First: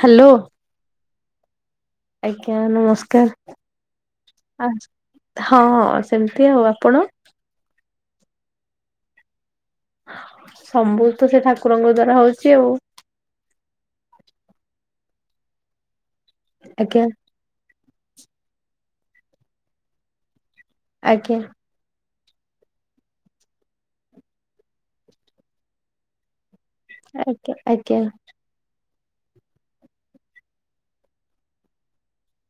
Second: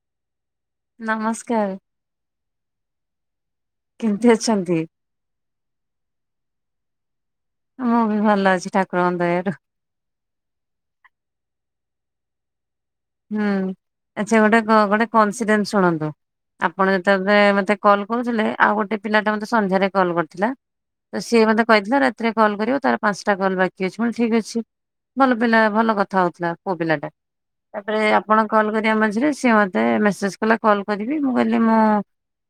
Hello. ନମସ୍କାର। ଆଜ୍ଞା ନମସ୍କାର। କେମିତି ଅଛନ୍ତି? ହଁ ହଁ ସେମିତି ଆଉ ଆପଣ? ମୁଁ ବି ଭଲ ଅଛି ଠାକୁରଙ୍କ ଦୟାରୁ। ସବୁ ତ ସେ ଠାକୁରଙ୍କ ଦ୍ଵାରା ହଉଛି ଆଉ। ହୁଁ, ଆଚ୍ଛା ଗୋଟେ ଗ ଗୋଟେ କୋନ୍ସିଡ଼େଣ୍ଟ୍ ଶୁଣନ୍ତୁ। ଆପଣ ଆଜ୍ଞା ଯେତେବ୍ଳେ ମତେ କଲ୍ କହୁଥୁଲେ, ଆଉ ଗୋଟେ ପିଲା ଟା ମତେ ସନ୍ଧ୍ୟାରେ କଲ୍ କର୍ ଥିଲା। ଆଜ୍ଞା ସିଏ ମତେ କହି ରାତିରେ କଲ୍ କରିବ, ତା'ର ପାନ୍ସଷ୍ଟା କଲ୍ ବାକି ଅଛି। କହିଲି ଠିକ୍ ଅଛି। ଭଲ ପିଲା, ଭଲ କଥା ହଉଥ୍ଲା। [unintelligible] ଆପଣ କଲ୍ କରିବା ମଝିରେ ସିଏ ମତେ ମେସେଜ୍‌ କଲା କଲ୍ କରିବି। ମୁଁ କହିଲି ମୁଁ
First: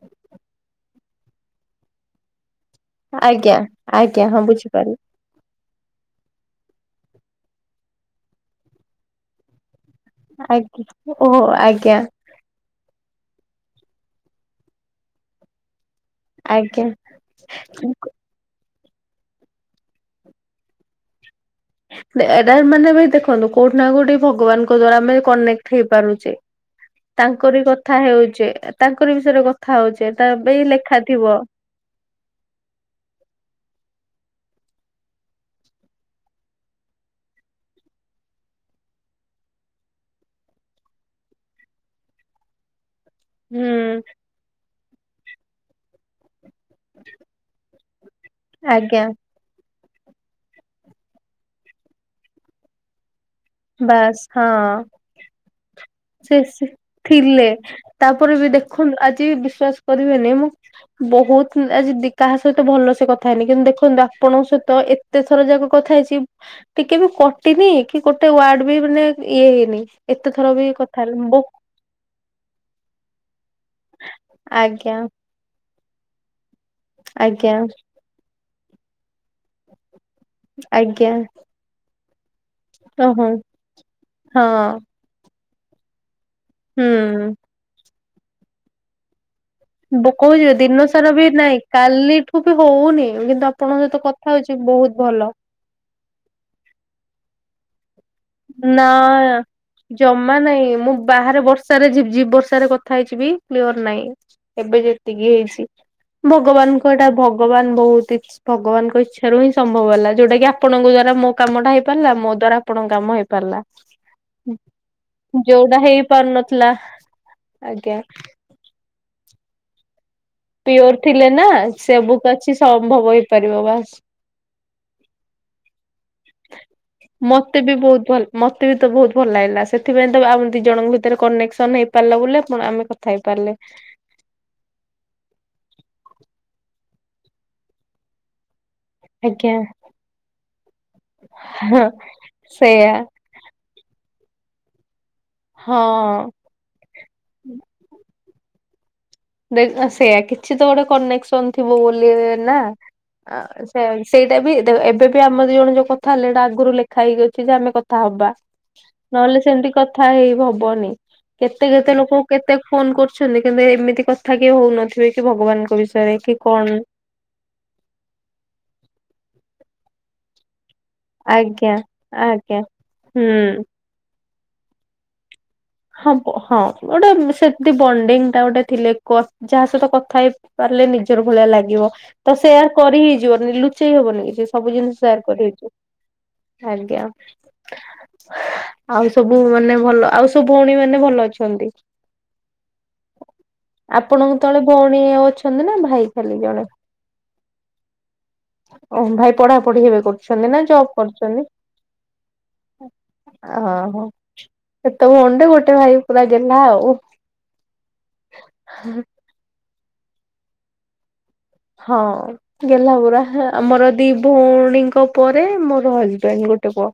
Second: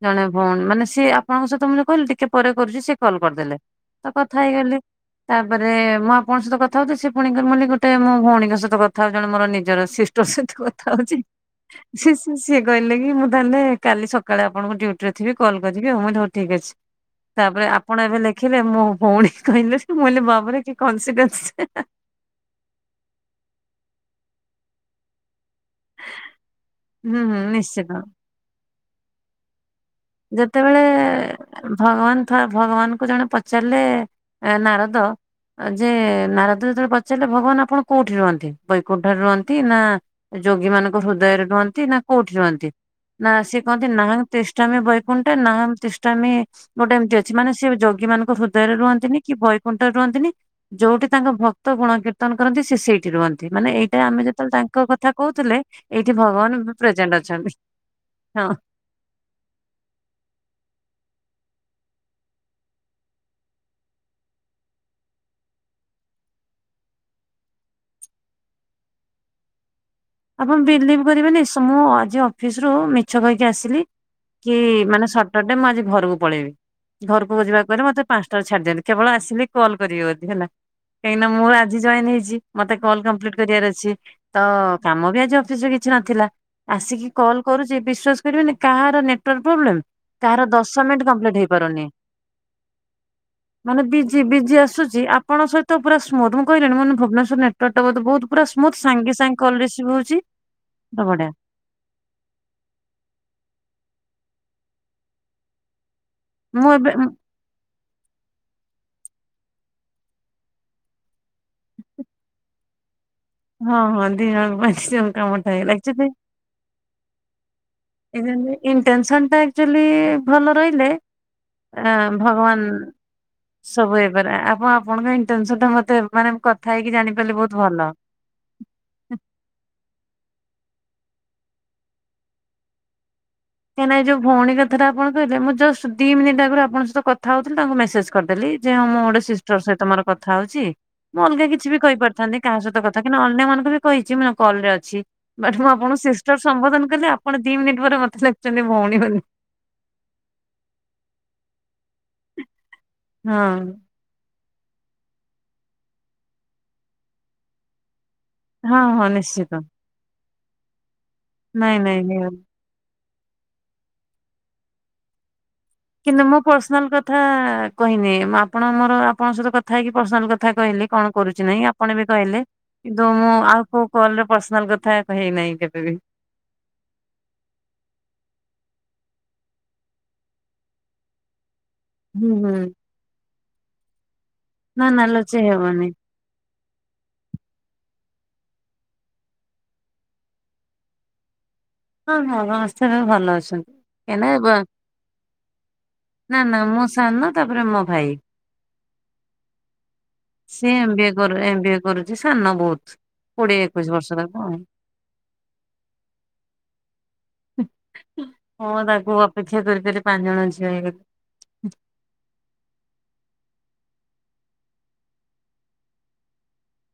ଜଣେ ଭଉ ମାନେ ସିଏ ଆପଣଙ୍କ ସଇତ ମୁଁ କହିଲି ଟିକେ ପରେ କରୁଚି। ସିଏ କଲ୍ କର୍ ଆଜ୍ଞା ଦେଲେ, ତ ଆଜ୍ଞା କଥା ହଁ ହେଇଗଲି। ବୁଝିପାରିଲି ଆଜ୍ଞା ଓହୋ ଆଜ୍ଞା [unintelligible] [inaudible] ସିଏ କଇଲେ କି ମୁଁ ତା'ହେଲେ କାଲି ସକାଳେ ଆପଣଙ୍କୁ ଡ଼ିଉଟି ରେ ଥିବି କଲ୍ କରିବି ଆଉ। ମୁଁ ଠିକ୍ ଅଛି, ଆଜ୍ଞା। ତା'ପରେ ଆପଣ ଏବେ ଦେଖିଲେ ମୋ ଭଉଣୀ କହିଲେ ମୁଁ କହିଲି ବାବରେ କି କନସିଣ୍ଡେଶ ଏଟା ମାନେ ବି ଦେଖନ୍ତୁ କୋଉଠି ନା କୋଉଠି ଭଗବାନଙ୍କ ଦ୍ଵାରା ଆମେ କନେକ୍ଟ ଉଠେଇ ପାରୁଛେ ହୁଁ ହୁଁ ତାଙ୍କରି ନିଶ୍ଚିତ। କଥା ହେଉଛେ ତାଙ୍କରି ବିଷୟରେ କଥା ହଉଚେ। ତା'ବେଇ ଯେତେବେଳେ ଲେଖା ଥିବ। ଭଗବାନ ଥ-ଭଗବାନ କୁ ଜଣେ ପଚାରିଲେ ଏ ନାରଦ ଯେ ନାରଦ ଯେତ---ଳେ ପଚାର୍ଲେ ଭଗବାନ୍‌ ଆପଣ କଉଠି ରୁହନ୍ତି? ବୈକୁଣ୍ଠ ରେ ରୁହନ୍ତି ନା ଯୋଗୀ ମାନଙ୍କ ହୃଦୟରେ ରୁଅନ୍ତି, ନା କଉଠି ରୁଅନ୍ତି? ନା ସିଏ କହନ୍ତି ହୁଁ ନାହାଂ ତିଷ୍ଟମୀ ବୈକୁଣ୍ଠ ନାହାମ୍ ତିଷ୍ଟାମି ଗୋଟେ ଏମ୍ତି ଅଛି, ମାନେ ସିଏ ଯୋଗୀ ମାନଙ୍କ ହୃଦୟରେ ଆଜ୍ଞା ରୁହନ୍ତିନି। କି ବୈକୁଣ୍ଠରେ ରୁହନ୍ତିନି, ଯଉଠି ତାଙ୍କ ଭକ୍ତ ଗୁଣ କୀର୍ତ୍ତନ କରନ୍ତି ସେଇଠି ରୁହ ମାନେ ଏଇଟା ବାସ୍ ଆମେ ଯେତ--ଳେ ହଁ। ତାଙ୍କ କଥା କହୁଥୁଲେ। ସେ ସେ ଥିଲେ, ତା'ପରେ ହଁ। ବି ଦେଖ ଆଜି ବିଶ୍ଵାସ୍ କରିବେନି ମୁଁ ବହୁତ ଆଜି କାହା ସହିତ ଭଲ ସେ କଥା ହେଇନି କିନ୍ତୁ ଦେଖନ୍ତୁ ଆପଣଙ୍କ ସହିତ ଯେତେଥର ଯାକ କଥା ହେଇଛି ଟିକେ ବି କଟିନି କି ଗୋଟେ ୱାର୍ଡ ବି ମାନେ ଇଏ ହେଇନି। ଏତେ ଥର ବି କଥା ସ ହେଲି କରିବେନି ବୋ ସ ମୁଁ ଆଜି ଅଫିସ ରୁ ମିଛ କହିକି ଆସିଲି କି ଆଜ୍ଞା ମାନେ ସ ସଟର୍ ଡେ ମୁଁ ଆଜି ଘରୁକୁ ପଳେଇବି ଘରୁକୁ ଆଜ୍ଞା ଯିବାକୁ ହେଲେ ମତେ ପାନସଟା ରେ ଛାଡଦିଅନ୍ତି କେବଳ ଆସିଲି କଲ୍ କରିବେ ବୋଧେ ହେଲା ଆଜ୍ଞା କାହିଁକିନା ମୁଁ ଆଜି ଜଏନ ହେଇଚି। ମତେ କଲ ଓହୋ କମ୍ପ୍ଲିଟ କରିବାର ଅଛି ତ ହଁ କାମ ବି ଆଜି ଅଫିସ ରେ କିଛି ନଥିଲା ହୁଁ ଆସିକି କଲ କରୁଛି। ବିଶ୍ୱାସ୍ କରିବେନି କାହାର ନେ ଟୱାର୍କ ପ୍ରୋବ୍ଲେମ୍ ବୋ କାହାର କହୁଛି ଦଶ ଦିନ ମିନିଟ୍ ସାରା ବି କମ୍ପ୍ଲିଟ୍ ହେଇ ନାଇଁ ପାରୁନି। କାଲିଠୁ ବି ହଉନି କିନ୍ତୁ ଆପଣଙ୍କ ମାନେ ସହିତ ବିଜି କଥା ବିଜି ହଉଛି ବହୁତ ଆସୁଚି ଭଲ। ଆପଣ ସ ତ ପୁରା ସ୍ମୁଥ ମୁଁ କହିଲିନି ମାନେ ଭୁବନେଶ୍ୱର ନେଟୱାରଟା ବୋଧେ ବହୁ ପୁରା ସ୍ମୁଥ ନା ସାଙ୍ଗେ ସାଙ୍ଗ୍ ଜମା ନାଇଁ ମୁଁ ବାହାରେ ବର୍ଷ ର୍ଷା ରେ ଝିପ୍ ଝିପ୍ ବର୍ଷାରେ କଥା ହେଇଚିବି କ୍ଲିଅର ନାଇଁ ଏବେ ଯେତିକି ହେଇଛି। ମୁଁ ଭଗବାନଙ୍କ ଏବେ ଏଟା ଭୋ ଭଗଵାନ ବହୁତ ଇଛ ଭଗବାନଙ୍କ ଇଚ୍ଛାରୁ ହିଁ ସମ୍ଭବ ହେଲା ଯୋଉଟା କିି ଆପଣଙ୍କ ଦ୍ଵାରା ମୋ କାମଟା ହେଇ ପାରିଲା ମୋ ଦ୍ଵାରା ଆପଣଙ୍କ କାମ ହେଇପ୍ ପାରିଲା ହଁ ହଁ ଦି ଜଣଙ୍କ ପାଇଁ ଦି ଜଣ ପାଞ୍ଚ କାମଟା ହେଇଗଲା ଯୋଉଟା ଆକ୍ଚୁଆଲି ହେଇ ପାରୁନଥିଲା ଆଜ୍ଞା! ଏଇ ଯେମତି ଇନ୍ଟେନସନ ଟା ଆକ୍ଚୁଆଲି ଭଲ ରହିଲେ ପିଓର ଥିଲେ ନା ସବୁ ଏଁ କିଛି ଭଗବାନ ସମ୍ଭବ ହେଇପାରିବ ବାସ୍। ସବୁ ହେଇ ପାରେ ଆପଣ ଆପଣ କାଇଁ ଟେନସନ ଟା ମତେ ମାନେ କଥା ହେଇକି ଜାଣିପାରିଲେ ମତେ ବହୁତ୍ ବି ଭଲ। ବହୁତ ମତେ ବି ତ ବହୁତ୍ ଭଲ ଲାଗିଲା ସେଥିପେଇଁ ତ ଆମ ଦି ଜଣଙ୍କ ଭିତେରେ କନେକ୍ସନ ହେଇପାରିଲା ବୋଲି ଆପଣ ଆମେ କଥା ହେଇପାରିଲେ। ନାଇଁ ଯୋଉ ଭଉଣୀ କଥା ଟା ଆପଣ କହିଲେ ମୁଁ ଜଷ୍ଟ୍ ଦି ମିନିଟ ଆଗରୁ ଆପଣଙ୍କ ସହିତ କଥା ହଉଥିଲି ତ ମୁଁ ମେସେଜ୍ କରିଦେଲି ଯେ ଉଁ ମୁଁ ଗୋଟେ ଆଜ୍ଞା ସିଷ୍ଟର ସହିତ ମୋର କଥା ହଉଚି ମୁଁ ଅଲଗା କିଛି ବି ହଁ କହିପାରିଥାନ୍ତି କହା ସହିତ ସେଇଆ। କଥା କିନ ଅଲ ଅନ୍ୟ ମାନଙ୍କୁ ବି କହିଚି ମୁଁ ଏନା କଲ୍ ରେ ଅଛି। ବଟ ମୁଁ ଆପଣ ହଁ ସିଷ୍ଟର ସ ସମ୍ବୋଧନ କଲେ ଆପଣ ଦି ମିନିଟ୍ ପରେ ମତେ ଲେଖୁଚନ୍ତି ଭଉଣୀ ବୋଲି। ଦେଖ ନା ସେଇଆ କିଛି ତ ଗୋଟେ କନେକ୍ସନ ଥିବ ବୋଲି ନା ହଁ ଅଁ ସେୟା ବି ସେଇଟା ବି ଦେଖ ଏବେ ବି ଆମେ ଦି ଜଣ ଯୋଉ କଥା ହେଲେ ଏଇଟା ଆଗୁରୁ ଲେଖା ହେଇକି ଅଛି ଯେ ଆମେ କଥା ହବା। ହଁ ହଁ ନହେଲେ ନିଶ୍ଚିତ। ସେମିତି କଥା ହେଇ ବି ହବନି କେତେ ନାଇଁ କେତେ ନାଇଁ ଲୋକଙ୍କୁ ନିଅ କେତେ ଫୋନ କରୁଛନ୍ତି କିନ୍ତୁ ଏମିତି କଥା କିଏ ହଉନଥିବେ କି ଭଗବାନଙ୍କ ବିଷୟ କିନ୍ତୁ ମୁଁ ପର୍ସନାଲ କଥା ଆ କହିନି ଆପଣ ମୋର ଆପଣଙ୍କ ସହିତ କଥା ହେଇକି ପର୍ସନାଲ କଥା କହିଲି। କଣ କରୁଚି ନାଇଁ ଆଜ୍ଞା ଆପଣ ବି କହିଲେ ଆଜ୍ଞା କିନ୍ତୁ ହୁଁ। ମୁଁ ଆଉ କୋଉ କଲ୍ ରେ ପର୍ସନାଲ୍ କଥା କହି ନାଇଁ କେବେ ବି। ହବ ହଁ ଗୋଟେ ଉଁ ସେମତି ବଣ୍ଡିଙ୍ଗ ଟା ଗୋଟେ ଥିଲେ କଥା ଯାହା ସହିତ କଥା ହେଇ ପାରିଲେ ନିଜର ଭଳିଆ ଲାଗିବ। ହୁଁ ତ ହୁଁ ସେୟାର କରିହି ହେଇଯିବନି ଲୁଚେଇ ହବନି କିଛି ସେ ସବୁ ନା ଜିନିଷ ନା ସେୟାର ଲୁଚେଇ କରି ହେଇଯିବ। ହବନି ଆଜ୍ଞା! ହେ ଆଉ ସବୁ ମାନେ ଭଲ ଆଉ ସ ତୋ ଭୋଉଣୀ ମାନେ ଭଲ ଅଛନ୍ତି। ହଁ ହଁ ହଁ ସେମାନେ ଭଲ ଅଛନ୍ତି। ଗେଲ୍ହା ଆପଣଙ୍କ ହେବ ତଳେ ଭଉଣୀ ଅଛନ୍ତି ନା ଭାଇ ଖାଲି ନା ନା ଜଣେ? ମୁଁ ସାନ ତାପରେ ମୋ ଭାଇ। ଓହୋ ଭାଇ ପଢାପଢି ଏବେ କରୁଛନ୍ତି ନା ସିଏ ଜବ୍ ଏମ୍ ବି ଏ କରୁ କରୁଛନ୍ତି? ଏମ୍ ବି ଏ କରୁଛି ସାନ ବହୁତ୍। କୋଡି଼ଏ ଏକୋଇଶ ବର୍ଷ ତାକୁ ଆଉ। ତମ ଅଣ୍ଡେ ଗୋଟେ ଭାଇ ପୁରା ଗେଲ୍ହା ଆଉ। ହଁ ତାକୁ ଅପେକ୍ଷା କରିକରି ପାଆଁ ଜଣ ଝିଅ ହେଇଗଲେ। ହଁ ଗେଲ୍ହା ପୁରା ହଁ ଆମର ଦି ଭଉଣୀଙ୍କ ପରେ ମୋର ହଜବେଣ୍ଟ ଗୋଟେ ପୁଅ।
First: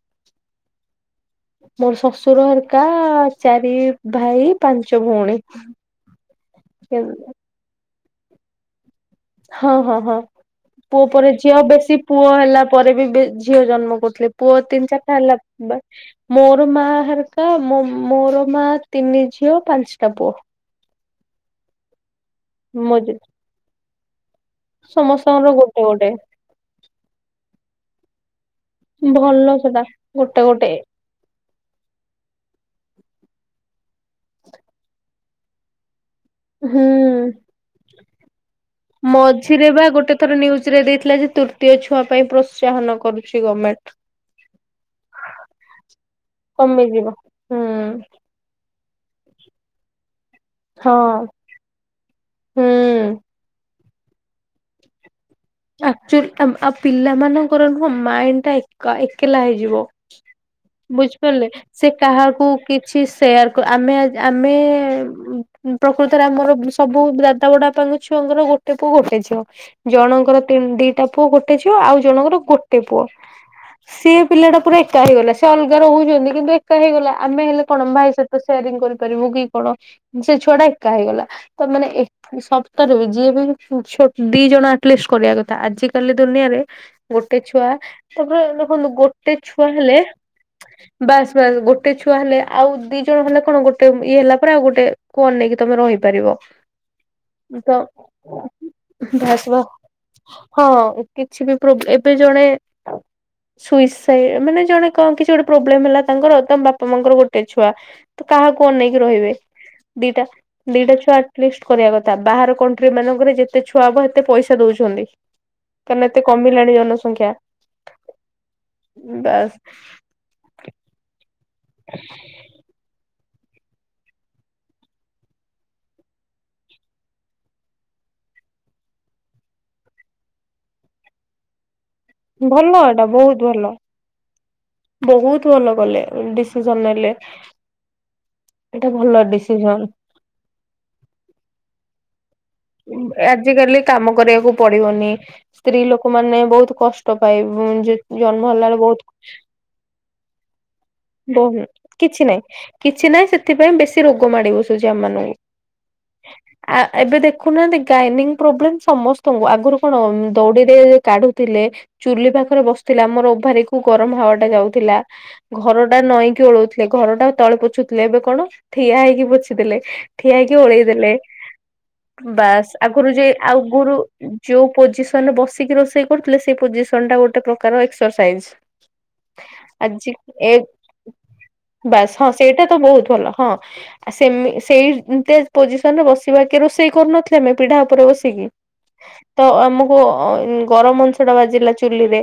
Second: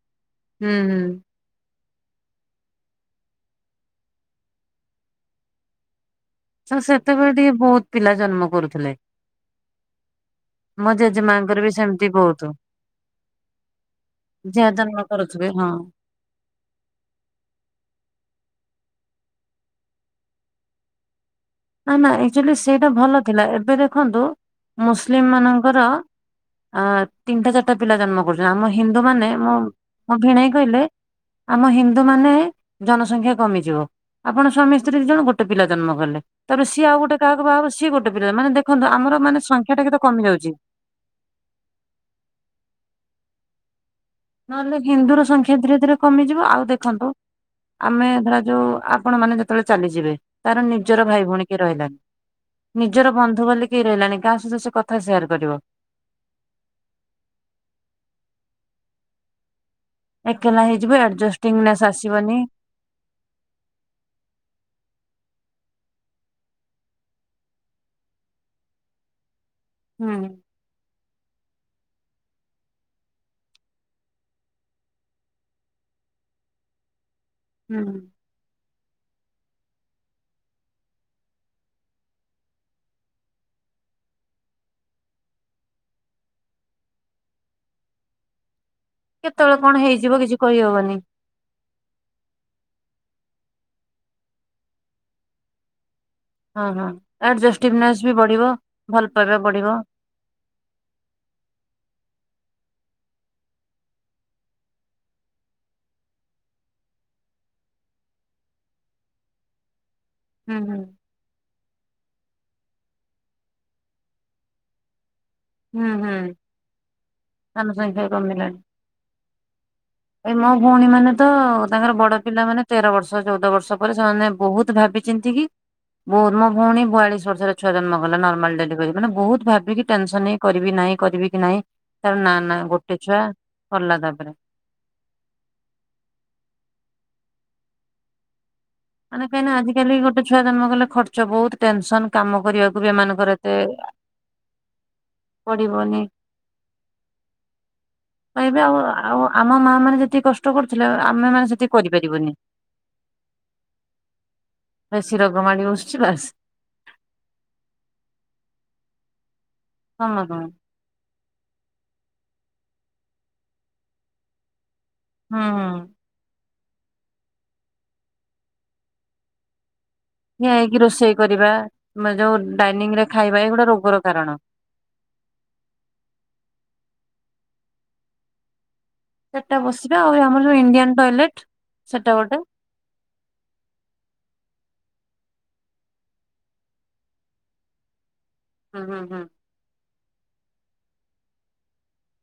ହୁଁ ହୁଁ। ମୋର ଶଶୁର ଘରିକା ଚାରି ଭାଇ ପାଞ୍ଚ ଭଉଣୀ। ହଁ ସେତେବେଳେ ଟିକେ ବହୁତ୍ ପିଲା ଜନ୍ମ କରୁଥିଲେ। ହଁ ହଁ ହଁ। ମୋ ପୁଅ ପରେ ଝିଅ ଜେଜେମାଙ୍କର ବି ବେଶୀ ସେମିତି ପୁଅ ବହୁତ ହେଲା ପରେ ବି ବେ ଝିଅ ଜନ୍ମ କରୁଥିଲେ ପୁଅ ଝିଅ ତିନି ଜନ୍ମ ଚାରଟା ହେଲା କରୁଥିବେ ହଁ। ଵଟ୍ ମୋର ମା ହରେକା ମୋର ମା ତିନି ଝିଅ ପାଞ୍ଚଟା ପୁଅ [inaudible] ନା ନା ଆକ୍ଚୁଆଲି ସେଇଟା ମୋ ଜେ ଭଲ ଥିଲା ଏବେ ଦେଖନ୍ତୁ ମୁସଲିମ୍ ସମସ୍ତଙ୍କର ମାନଙ୍କର ଗୋଟେ ଗୋଟେ ଅଁ ତିନିଟା ଚାରିଟା ପିଲା ଜନ୍ମ କରୁଛନ୍ତି ଆମ ହିନ୍ଦୁ ମାନେ ଭଲ ମୋ ସେଟା ମୋ ଗୋଟେ ଭିଣେଇ ଗୋଟେ କହିଲେ ଆମ ହିନ୍ଦୁ ମାନେ ଜନସଂଖ୍ୟା କମିଯିବ। ଆପଣ ସ୍ୱାମୀ ସ୍ତ୍ରୀ ଦି ଜଣ ଗୋଟେ ପିଲା ଜନ୍ମ କଲେ, ତାପରେ ସିଏ ହୁଁ। ଆଉ ଗୋଟେ କହାକୁ ବାହାହବ ସିଏ ଗୋଟେ ପିଲା ମାନେ ଦେଖନ୍ତୁ ଆମର ମାନେ ମଝିରେ ସଂଖ୍ୟା ଟା ବା କେତେ ଗୋଟେ କମି ଥର ଯାଉଛି। ନ୍ୟୁଜ ରେ ଦେଇଥିଲା ଯେ ତୁର୍ ତତୀୟ ଛୁଆ ପାଇଁ ପ୍ରୋତ୍ସାହନ କରୁଛି ଗଭର୍ଣ୍ଣମେଣ୍ଟ। ନହେଲେ ହିନ୍ଦୁର ସଂଖ୍ୟା ଧୀରେ ଧୀରେ କମିଯିବ ଆଉ କମିଯିବ ଦେଖନ୍ତୁ। ହୁଁ ଆମେ ଧରା ଯୋଉ ଆପଣ ମାନେ ଯେତେବେଳେ ଚାଲିଯିବେ ତାର ହଁ ନିଜର ଭାଇ ଭଉଣୀ କିଏ ରହିଲାନି ନିଜର ହୁଁ। ବନ୍ଧୁ ବୋଲି ଏ ରହିଲାଣି କାହା ସହିତ ସେ କଥା ସେୟାର କରିବ? ଆକଚୁଆଲି ଆଉ ପିଲାମାନଙ୍କର ନୁହଁ ମାଇଣ୍ଡ ଟା ଏକ ଏକଲା ହେଇଯିବ। ଏକଲା ହେଇଯିବ ବୁଝିପାରିଲେ ଆଡଜଷ୍ଟିଙ୍ଗନେସ୍ ସେ ଆସିବନି କାହାକୁ କିଛି ସେୟାର, ଆମେ ଆମେ ପ୍ରକୃତରେ ଆମର ସବୁ ଦାଦା ବଡ଼ାବାପାଙ୍କୁ ଛୁଅଙ୍କର ଗୋଟେ ପୁଅ ଗୋଟେ ଝିଅ ହୁଁ ଜଣଙ୍କର ଦିଟା ପୁଅ ଗୋଟେ ଝିଅ ଆଉ ଜଣଙ୍କର ଗୋଟେ ପୁଅ ସିଏ ପିଲା ଟା ପୁରା ଏକା ହେଇଗଲା, ସେ ଅଲଗା ରହୁଛନ୍ତି କିନ୍ତୁ ଏକା ହେଇଗଲା ଆମେ ହେଲେ କଣ ହୁଁ। ଭାଇ ସତ ସେୟାରିଂ କରିପାରିବୁ କି କଣ, ସେ ଛୁଆ ଟା ଏକା ହେଇଗଲା। ତ ମାନେ ସପ୍ତାହରେ ବି ଯିଏ ବି ଦି ଜଣ ଆଟଲିଷ୍ଟ କରିବା କଥା ଆଜିିକାଲି ଦୁନିଆରେ ଗୋଟେ ଛୁଆ ତାପରେ ଦେଖନ୍ତୁ ଗୋ ଗୋଟେ କେତେବେଳେ ଛୁଆ କଣ ହେଲେ ହେଇଯିବ କିଛି କହିହବନି ବାସ୍ ବାସ୍ ଗୋଟେ ଗୋଟେ ଛୁଆ ହେଲେ, ଆଉ ଦି ଜଣ ହେଲେ କଣ, ଗୋଟେ ଇଏ ହେଲା ପରେ ଆଉ ଗୋଟେ କୁ ଅନେଇକି ତମେ ରହିପାରିବ। ହଁ ହଁ ତ ଆଡଜେଷ୍ଟିଭନେସ ବି ବଢିବ ଭଲ ପାଇବା ବାସ୍ ବା ବଢିବ। ହଁ କିଛି ବି ପ୍ରୋବ୍ ଏବେ ଜଣେ ସୁଇସାଇ ମାନେ ଜଣେ କଣ କିଛି ଗୋଟେ ପ୍ରୋବ୍ଲେମ ହେଲା ତାଙ୍କର, ତାଙ୍କ ବାପା ମାଙ୍କର ଗୋଟେ ଛୁଆ ତ କାହାକୁ ଅନାଇକି ରହିବେ ଦିଟା ହୁଁ ହୁଁ ଦିଟା ଛୁଆ ଆଟଲିଷ୍ଟ କରିବା କଥା ବାହାର କଣ୍ଟ୍ରି ମାନଙ୍କରେ ଯେତେ ଛୁଆ ହବ ଏତେ ପଇସା ଦଉଛନ୍ତି। ହୁଁ କାର ହୁଁ ଏତେ କମିଲାଣି ଜନସଂଖ୍ୟା, ଜନସଂଖ୍ୟା ବାସ୍ ଏଇ ମୋ ଭଉଣୀ ମାନେ ତ ତାଙ୍କର ବଡ ପିଲା ମାନେ ତେର ବର୍ଷ ହ ଚଉଦ ବର୍ଷ ପରେ ସେମାନେ ବହୁତ ଭାବି ଚିନ୍ତି କି? ବହୁତ ମୋ ଭଉଣୀ ବୟାଲିଶ ବର୍ଷ ରେ ଛୁଆ ଜନ୍ମ କଲା ନର୍ମାଲ ଡେଲିଭରି ମାନେ ବହୁତ ଭାବିକି ଟେନସନ ହେଇ କରିବି ନାହିଁ, କରିବି କି ନହିଁ, ତାର ନା ନା ଭଲ ଗୋଟେ ଏଇଟା ଛୁଆ ବହୁତ ଭଲ। ସାରିଲା ତାପରେ ବହୁତ ଭଲ କଲେ ଡିସିଜନ ନେଲେ। ଏଇଟା ଭଲ ମାନେ କାହିଁକିନା ଡିସିଜନ। ଆଜିକାଲି ଗୋଟେ ଛୁଆ ଜନ୍ମ କଲେ ଖର୍ଚ୍ଚ ବହୁତ ଟେସ କାମ କରିବାକୁ ବି ଏମାନଙ୍କର ଏତେ ଆଜିକାଲି କାମ କରିବାକୁ ପଡିବନି ସ୍ତ୍ରୀ ପଡିବନି ଲୋକମାନେ ବହୁତ କଷ୍ଟ ପାଇ ଜନ୍ମ କହିବେ ହେଲା ବେଳେ ଆଉ ବହୁତ ଆଉ ଆମ ମା ମାନେ ଯେତିକି କଷ୍ଟ କରୁଥିଲେ ଆମେ ମାନେ ସେତିକି କିଛି କରିପାରିବୁନି। ନାହିଁ କିଛି ନାହିଁ ସେଥିପାଇଁ ବେଶୀ ରୋଗ ମାଡି ବସୁଛି ବେଶୀ ଆମମାନଙ୍କୁ ରୋଗ ମାଡି ବସୁଛି ବାସ୍ ଆ ଏବେ ଦେଖ ଦେଖୁନାହାନ୍ତି ଗାଇନିଙ୍ଗ ପ୍ରବଲମ ସମସ୍ତଙ୍କୁ ଆଗରୁ କଣ ସମସ୍ତଙ୍କୁ ଦଉଡିରେ କାଢୁଥିଲେ ଚୁଲି ପାଖରେ ବସିଥିଲା, ଆମର ଓଭାରି କୁ ଗରମ ହାୱା ଟା ଯାଉଥିଲା ହୁଁ ହୁଁ ଘର ଟା ନଈକି ଓଳଉଥିଲା ଘର ଟା ତଳେ ପୋଛୁଥିଲେ ଏବେ କଣ ଠିଆ ହେଇକି ପୋଛି ଦେଲେ ଠିଆ ହେଇକି ଓଳେଇ ଦେଲେ ଯୋଉ ବାସ୍ ଡାଇନିଂ ରେ ଆଗରୁ ଯ ଖାଇବା ଏଗୁଡା ଆଗରୁ ରୋଗର କାରଣ ଯୋଉ ପୋଜିସ ବସିକି ରୋଷେଇ କରୁଥିଲେ ସେ ପୋଜିସନ ଟା ଗୋଟେ ପ୍ରକାର ଏକ୍ସସାଇଜ। ସେଟା ବସିବେ ଆଉ ଆମର ଯୋଉ ଇଣ୍ଡିଆନ ଟଏଲେଟ ବାସ୍ ସେଟା ହଁ ଗୋଟେ। ସେଇଟା ବହୁତ ଭଲ ହଁ ସେମି ସେମିତୀୟ ପୋସିସନ ବସିବା କି ରୋଷେଇ ସେଇ କରୁନଥିଲେ ଆମେ ପିଢା ଉପରେ ବସିକି? ହଁ ହଁ ହଁ ତ ଆମକୁ ଗରମ ଅଂଶ ଟା ବାଜିଲା ଚୁଲିରେ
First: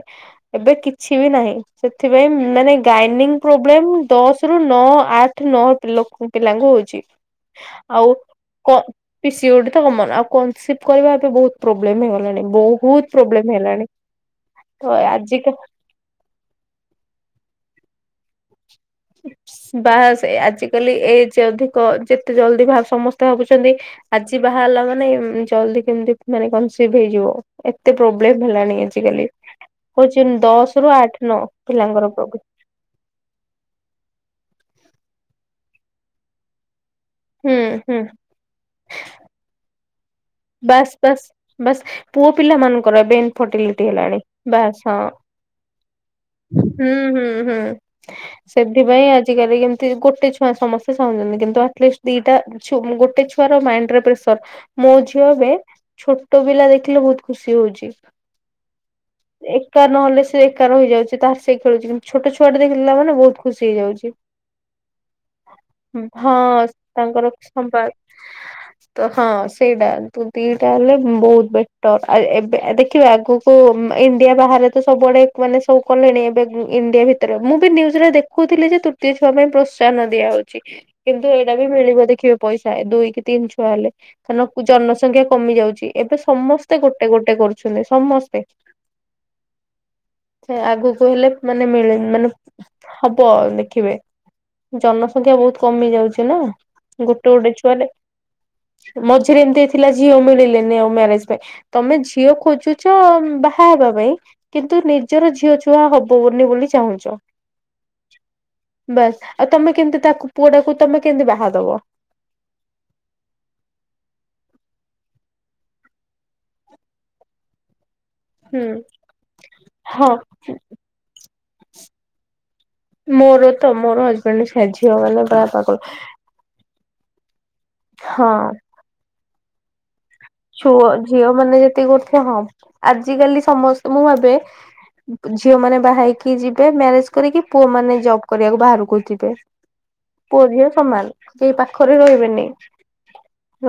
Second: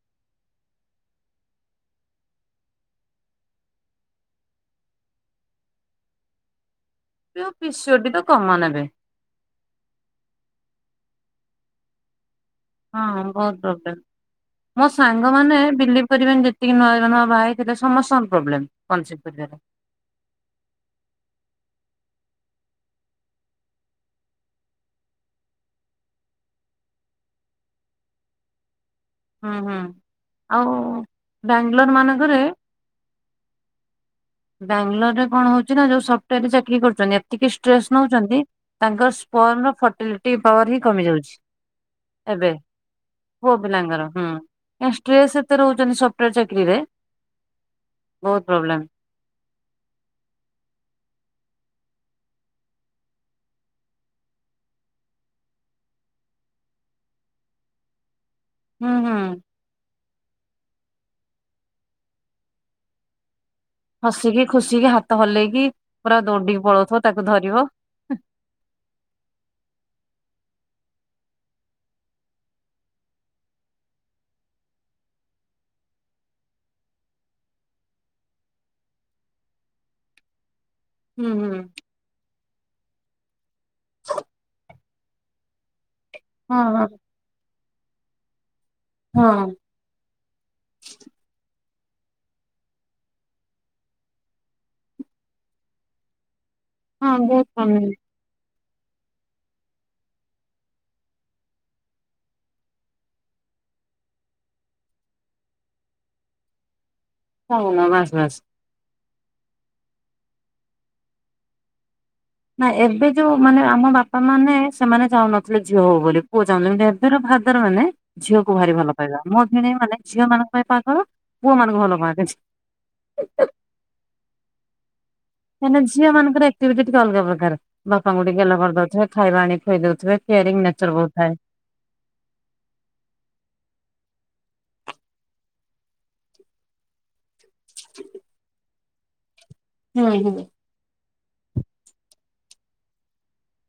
ଏବେ କିଛି ବି ନାହିଁ ସେଥିପାଇଁ ମାନେ ଗାଇନିଙ୍ଗ ପ୍ରୋବ୍ଲେମ ଦଶ ରୁ ନଅ ଆଠ ଠି ନଅ ଲୋକ ପିଲାଙ୍କୁ ହଉଛି। ଯୋଉ ପିସିଓଡି ଆଉ ତ କମନ ଏବେ କ୍- ପିସିଓଡି ତ କମନ୍। ଆଉ କନସିପ୍ କରିବା ତ ବହୁତ ପ୍ରୋବ୍ଲେମ ହେଇଗଲାଣି। ବହୁତ୍- ହଁ ବହୁତ ପ୍ରବ୍ଲେମ୍। ମୋ ତ ସାଙ୍ଗ ଆଜିକା ମାନେ ବିଲିଭ୍ କରିବେନି ଯେତ୍ ତିକି ନୂଆ ନୂଆ ବାହା ହେଇଥିଲେ ସମସ୍ତଙ୍କ ପ୍ରୋବ୍ଲେମ୍, କୋନସିଭ କରିବାରେ। ବାହା ସେ ଆଜିକାଲି ଏଜ୍ ଅଧିକ ଯେତେ ଜଲଦି ଭାବ୍ ସମସ୍ତେ ଭାବୁଛନ୍ତି ଆଜି ବାହାହେଲା ମାନେ ଜଲଦି କେମିତି ମାନେ କନ୍ସିଭ୍ ହେଇଯିବ। ଏତେ ପ୍ରୋବ୍ଲେମ ହେଲାଣି ଆଜିକାଲି। ହୁଁ ହୁଁ ହଉଛି ନ ଆଉ ଦଶ ରୁ ଆଠ ନଅ ବାଙ୍ଗାଲୋର ପିଲାଙ୍କର ମାନଙ୍କରେ ପ୍ରଗ ବାଙ୍ଗାଲୋରରେ କଣ ହଉଛି ନା ଯୋଉ ସଫ୍ଟୱେର୍ ରେ ଚାକିରି କରୁଛନ୍ତି ଏତିକି ହୁଁ ଷ୍ଟ୍ରେସ୍ ହୁଁ ନଉଛନ୍ତି ତାଙ୍କର ସ୍ପର୍ନ ର ଫଟ୍ ବାସ୍ ବାସ୍ ବାସ୍ ପୁଅ ଏବେ ପିଲା ମାନଙ୍କର ଏବେ ପୁଅ ଇନ୍ଫର୍ଟିଲିଟି ପିଲାଙ୍କର ହେଲାଣିି। ହୁଁ। ବାସ ଏ ଷ୍ଟ୍ରେସ ଏତେ ରହୁଛନ୍ତି ସଫ୍ଟୱେର ହଁ ଚାକିରିରେ ହୁଁ ହୁଁ ହଁ। ବହୁତ ପ୍ରୋବ୍ଲେମ। ସେଥିପାଇଁ ଆଜିକାଲି କେମିତି ଗୋଟେ ଛୁଆ ସମସ୍ତେ ଚାହୁଁଛନ୍ତି କିନ୍ତୁ ଆଟଲିଷ୍ଟ ଦିଟା ଛୁମ୍ ଗୋଟେ ଛୁଆର ମାଇଣ୍ଡ ରେ ପ୍ରେସର ମୋ ଝୁ- ଅ ଏବେ ଛୋଟ ପିଲା ଦେଖିଲେ ବହୁତ ଖୁସି ହଉଛି। ହୁଁ ହୁଁ। ଏକା ନହେଲେ ସେ ଏକା ରହିଯାଉଛି ତାର ସେ ଖେଳୁଛି କିନ୍ତୁ ଛୋଟ ଛୁଆଟେ ଦେଖିଲା ମାନେ ବହୁତ୍ ଖୁ- ଖୁସି ହେଇଯାଉଛି ହସିକି ଖୁସିକି ହାତ ହଲେଇକି ହୁଁ ପୁରା ଦୌଡିକି ହଁ ପଳଉଥିବ ତାକୁ ତାଙ୍କର ଧରିବ। ସମ୍ବାଦ ତ ହଁ ସେଇଟା ପୁ ଦିଇଟା ହେଲେ ବହୁତ ବେଟର୍ ଆ ଏବେ ଦେଖିବା ଆଗକୁ ଇଣ୍ଡିଆ ବାହାରେ ତ ସବୁଆଡ଼େ କମାନେ ସବୁ କଲେଣି ଏବେ ଇଣ୍ଡିଆ ଭିତରେ ମୁଁ ବି ନ୍ୟୁଜରେ ଦେଖୁଥିଲି ଯେ ତୃତୀୟ ଛୁଆ ପାଇଁ ପ୍ରୋତ୍ସାନ ଦିଆହଉ ଛି କିନ୍ତୁ ହୁଁ ହୁଁ ଏଇଟା ବି ମିଳିବ ଦେଖିବେ ପଇସା ଦୁଇ କି ତିନି ଛୁଆ ହେଲେ କାରଣ କୁ ଜନ ସ ଖ୍ୟା କମି ଯାଉଛି ଏବେ ହଁ ସମସ୍ତେ ହଁ ଗୋଟେ ଗୋଟେ କରୁଛନ୍ତି ସମସ୍ତେ। ହଁ। ସେ ଆଗକୁ ହେଲେ ମାନେ ମିଳେମ୍ ମାନେ ହବ ଦେଖିବେ।। ଜନସଂଖ୍ୟା ବହୁତ କମି ଯାଉଛି ନା ହଁ ଗୋଟେ ବହୁତ ଗୋଟେ କମ ଛୁଆରେ। ମଝିରେ ଏମିତି ହେଇଥି ଥିଲା ଝିଅ ମିଳିଲେନି ଆଉ ମ୍ୟାରେଜ ପାଇଁ ତମେ ଝିଅ ଖୋଜୁଛ ବାହା ହେବା ପାଇଁ କିନ୍ତୁ ନିଜର ଝିଅ ଛୁଆ ହବବନି ବୋଲି ଚାହୁଁଛ। ହଉନ ବାସ୍ ବାସ୍। ବାସ୍ ଆଉ ତମେ କେମିତି ତାକୁ ପୁଅ ଟାକୁ ତମେ କେମିତି ବାହାଦବ। ନା ଏବେ ଯୋଉ ମାନେ ଆମ ବାପା ମାନେ ସେମାନେ ଚାହୁଁନଥିଲେ ଝିଅ ହଉ ବୋଲି ପୁଅ ଚାହୁଁଥିଲେ କି ହେତ୍ ର ଭାଦର ମାନେ ଝିଅକୁ ହୁଁ ଭାରି ଭଲ ପାଇବା ମୋ ଭିଣେଇ ମାନେ ହଁ ଝିଅ ମାନଙ୍କ ପାଇଁ ପାଗଳ ପୁଅ ମାନଙ୍କୁ ଭଲ ପାଆନ୍ତିନି। ମୋର ତ ମୋର ହଜବେଣ୍ଡ ସେଇଆ ଝିଅ ମାନେ ପା କାହିଁ ନା ଝିଅ ମାନଙ୍କର ଆକ୍ଟିଭିଟି ଟିକେ ଅଲଗା ପ୍ରକାର ବାପାଙ୍କୁ ହଁ ଟିକେ ଗେଲ କରିଦଉଥିବେ ଖାଇବା ଆଣିକି ଖୁଆଇ ଦଉଥିବେ। କେୟାରିଂ ଛୁଅ ନେଚର ବହୁତ ଝିଅ ଥାଏ। ମାନେ ଯେତିକି କରୁଥିବେ ହଁ ଆଜି କାଲି ସମସ୍ତେ ମୁଁ ଭାବେ ଝିଅ ମାନେ ବାହାହେଇକି ଯିବେ ମ୍ୟାରେଜ କରିକି ପୁଅ ମାନେ ଜବ୍ କରିବାକୁ ବାହାରକୁ ଯିବେ। ହୁଁ ହୁଁ। ପୁଅ ଝିଅ ସମାନ। କେହି ପାଖରେ ରହିବେନି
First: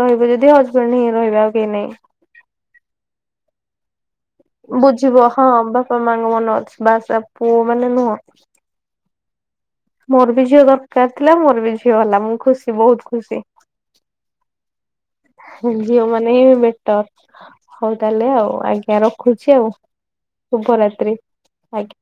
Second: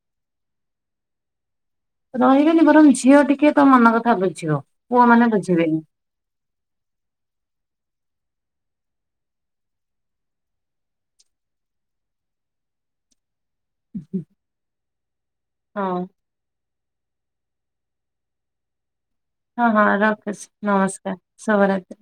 ରହିବେ ଯଦି ହଜବେଣ୍ଡ୍ ହିଁ ରହିବେ ଆଉ କେହି ନାଇଁ। ରହିବେନି ବରଂ ଝଅ ଟିକେ ତୋ ମନ କଥା ବୁଝ ବୁଝିବ ହଁ ବାପା ମାଙ୍କ ମନ ଅଛି ବାସା ପୁଅ ମାନେ ନୁହଁ। ମୋର ବି ଝିଅ ଦରକାର ଥିଲା ମୋର ବି ଝିଅ ହେଲା ମୁଁ ଖୁସି ବହୁତ୍ ଖୁସି। [inaudible] ହୁଁ ହଁ। ଝିଅ ମାନେ ନେ ହିଁ ବେଟର ହଉ ତାହେଲେ ଆଉ ଆଜ୍ଞା ରଖ୍- ଖୁଛି ହଁ ଆଉ ହଁ ରଖୁଛି ନମସ୍କାର ଶୁଭରାତ୍ରି ଶୁଭରାତ୍ରି। ଆଜ୍ଞା।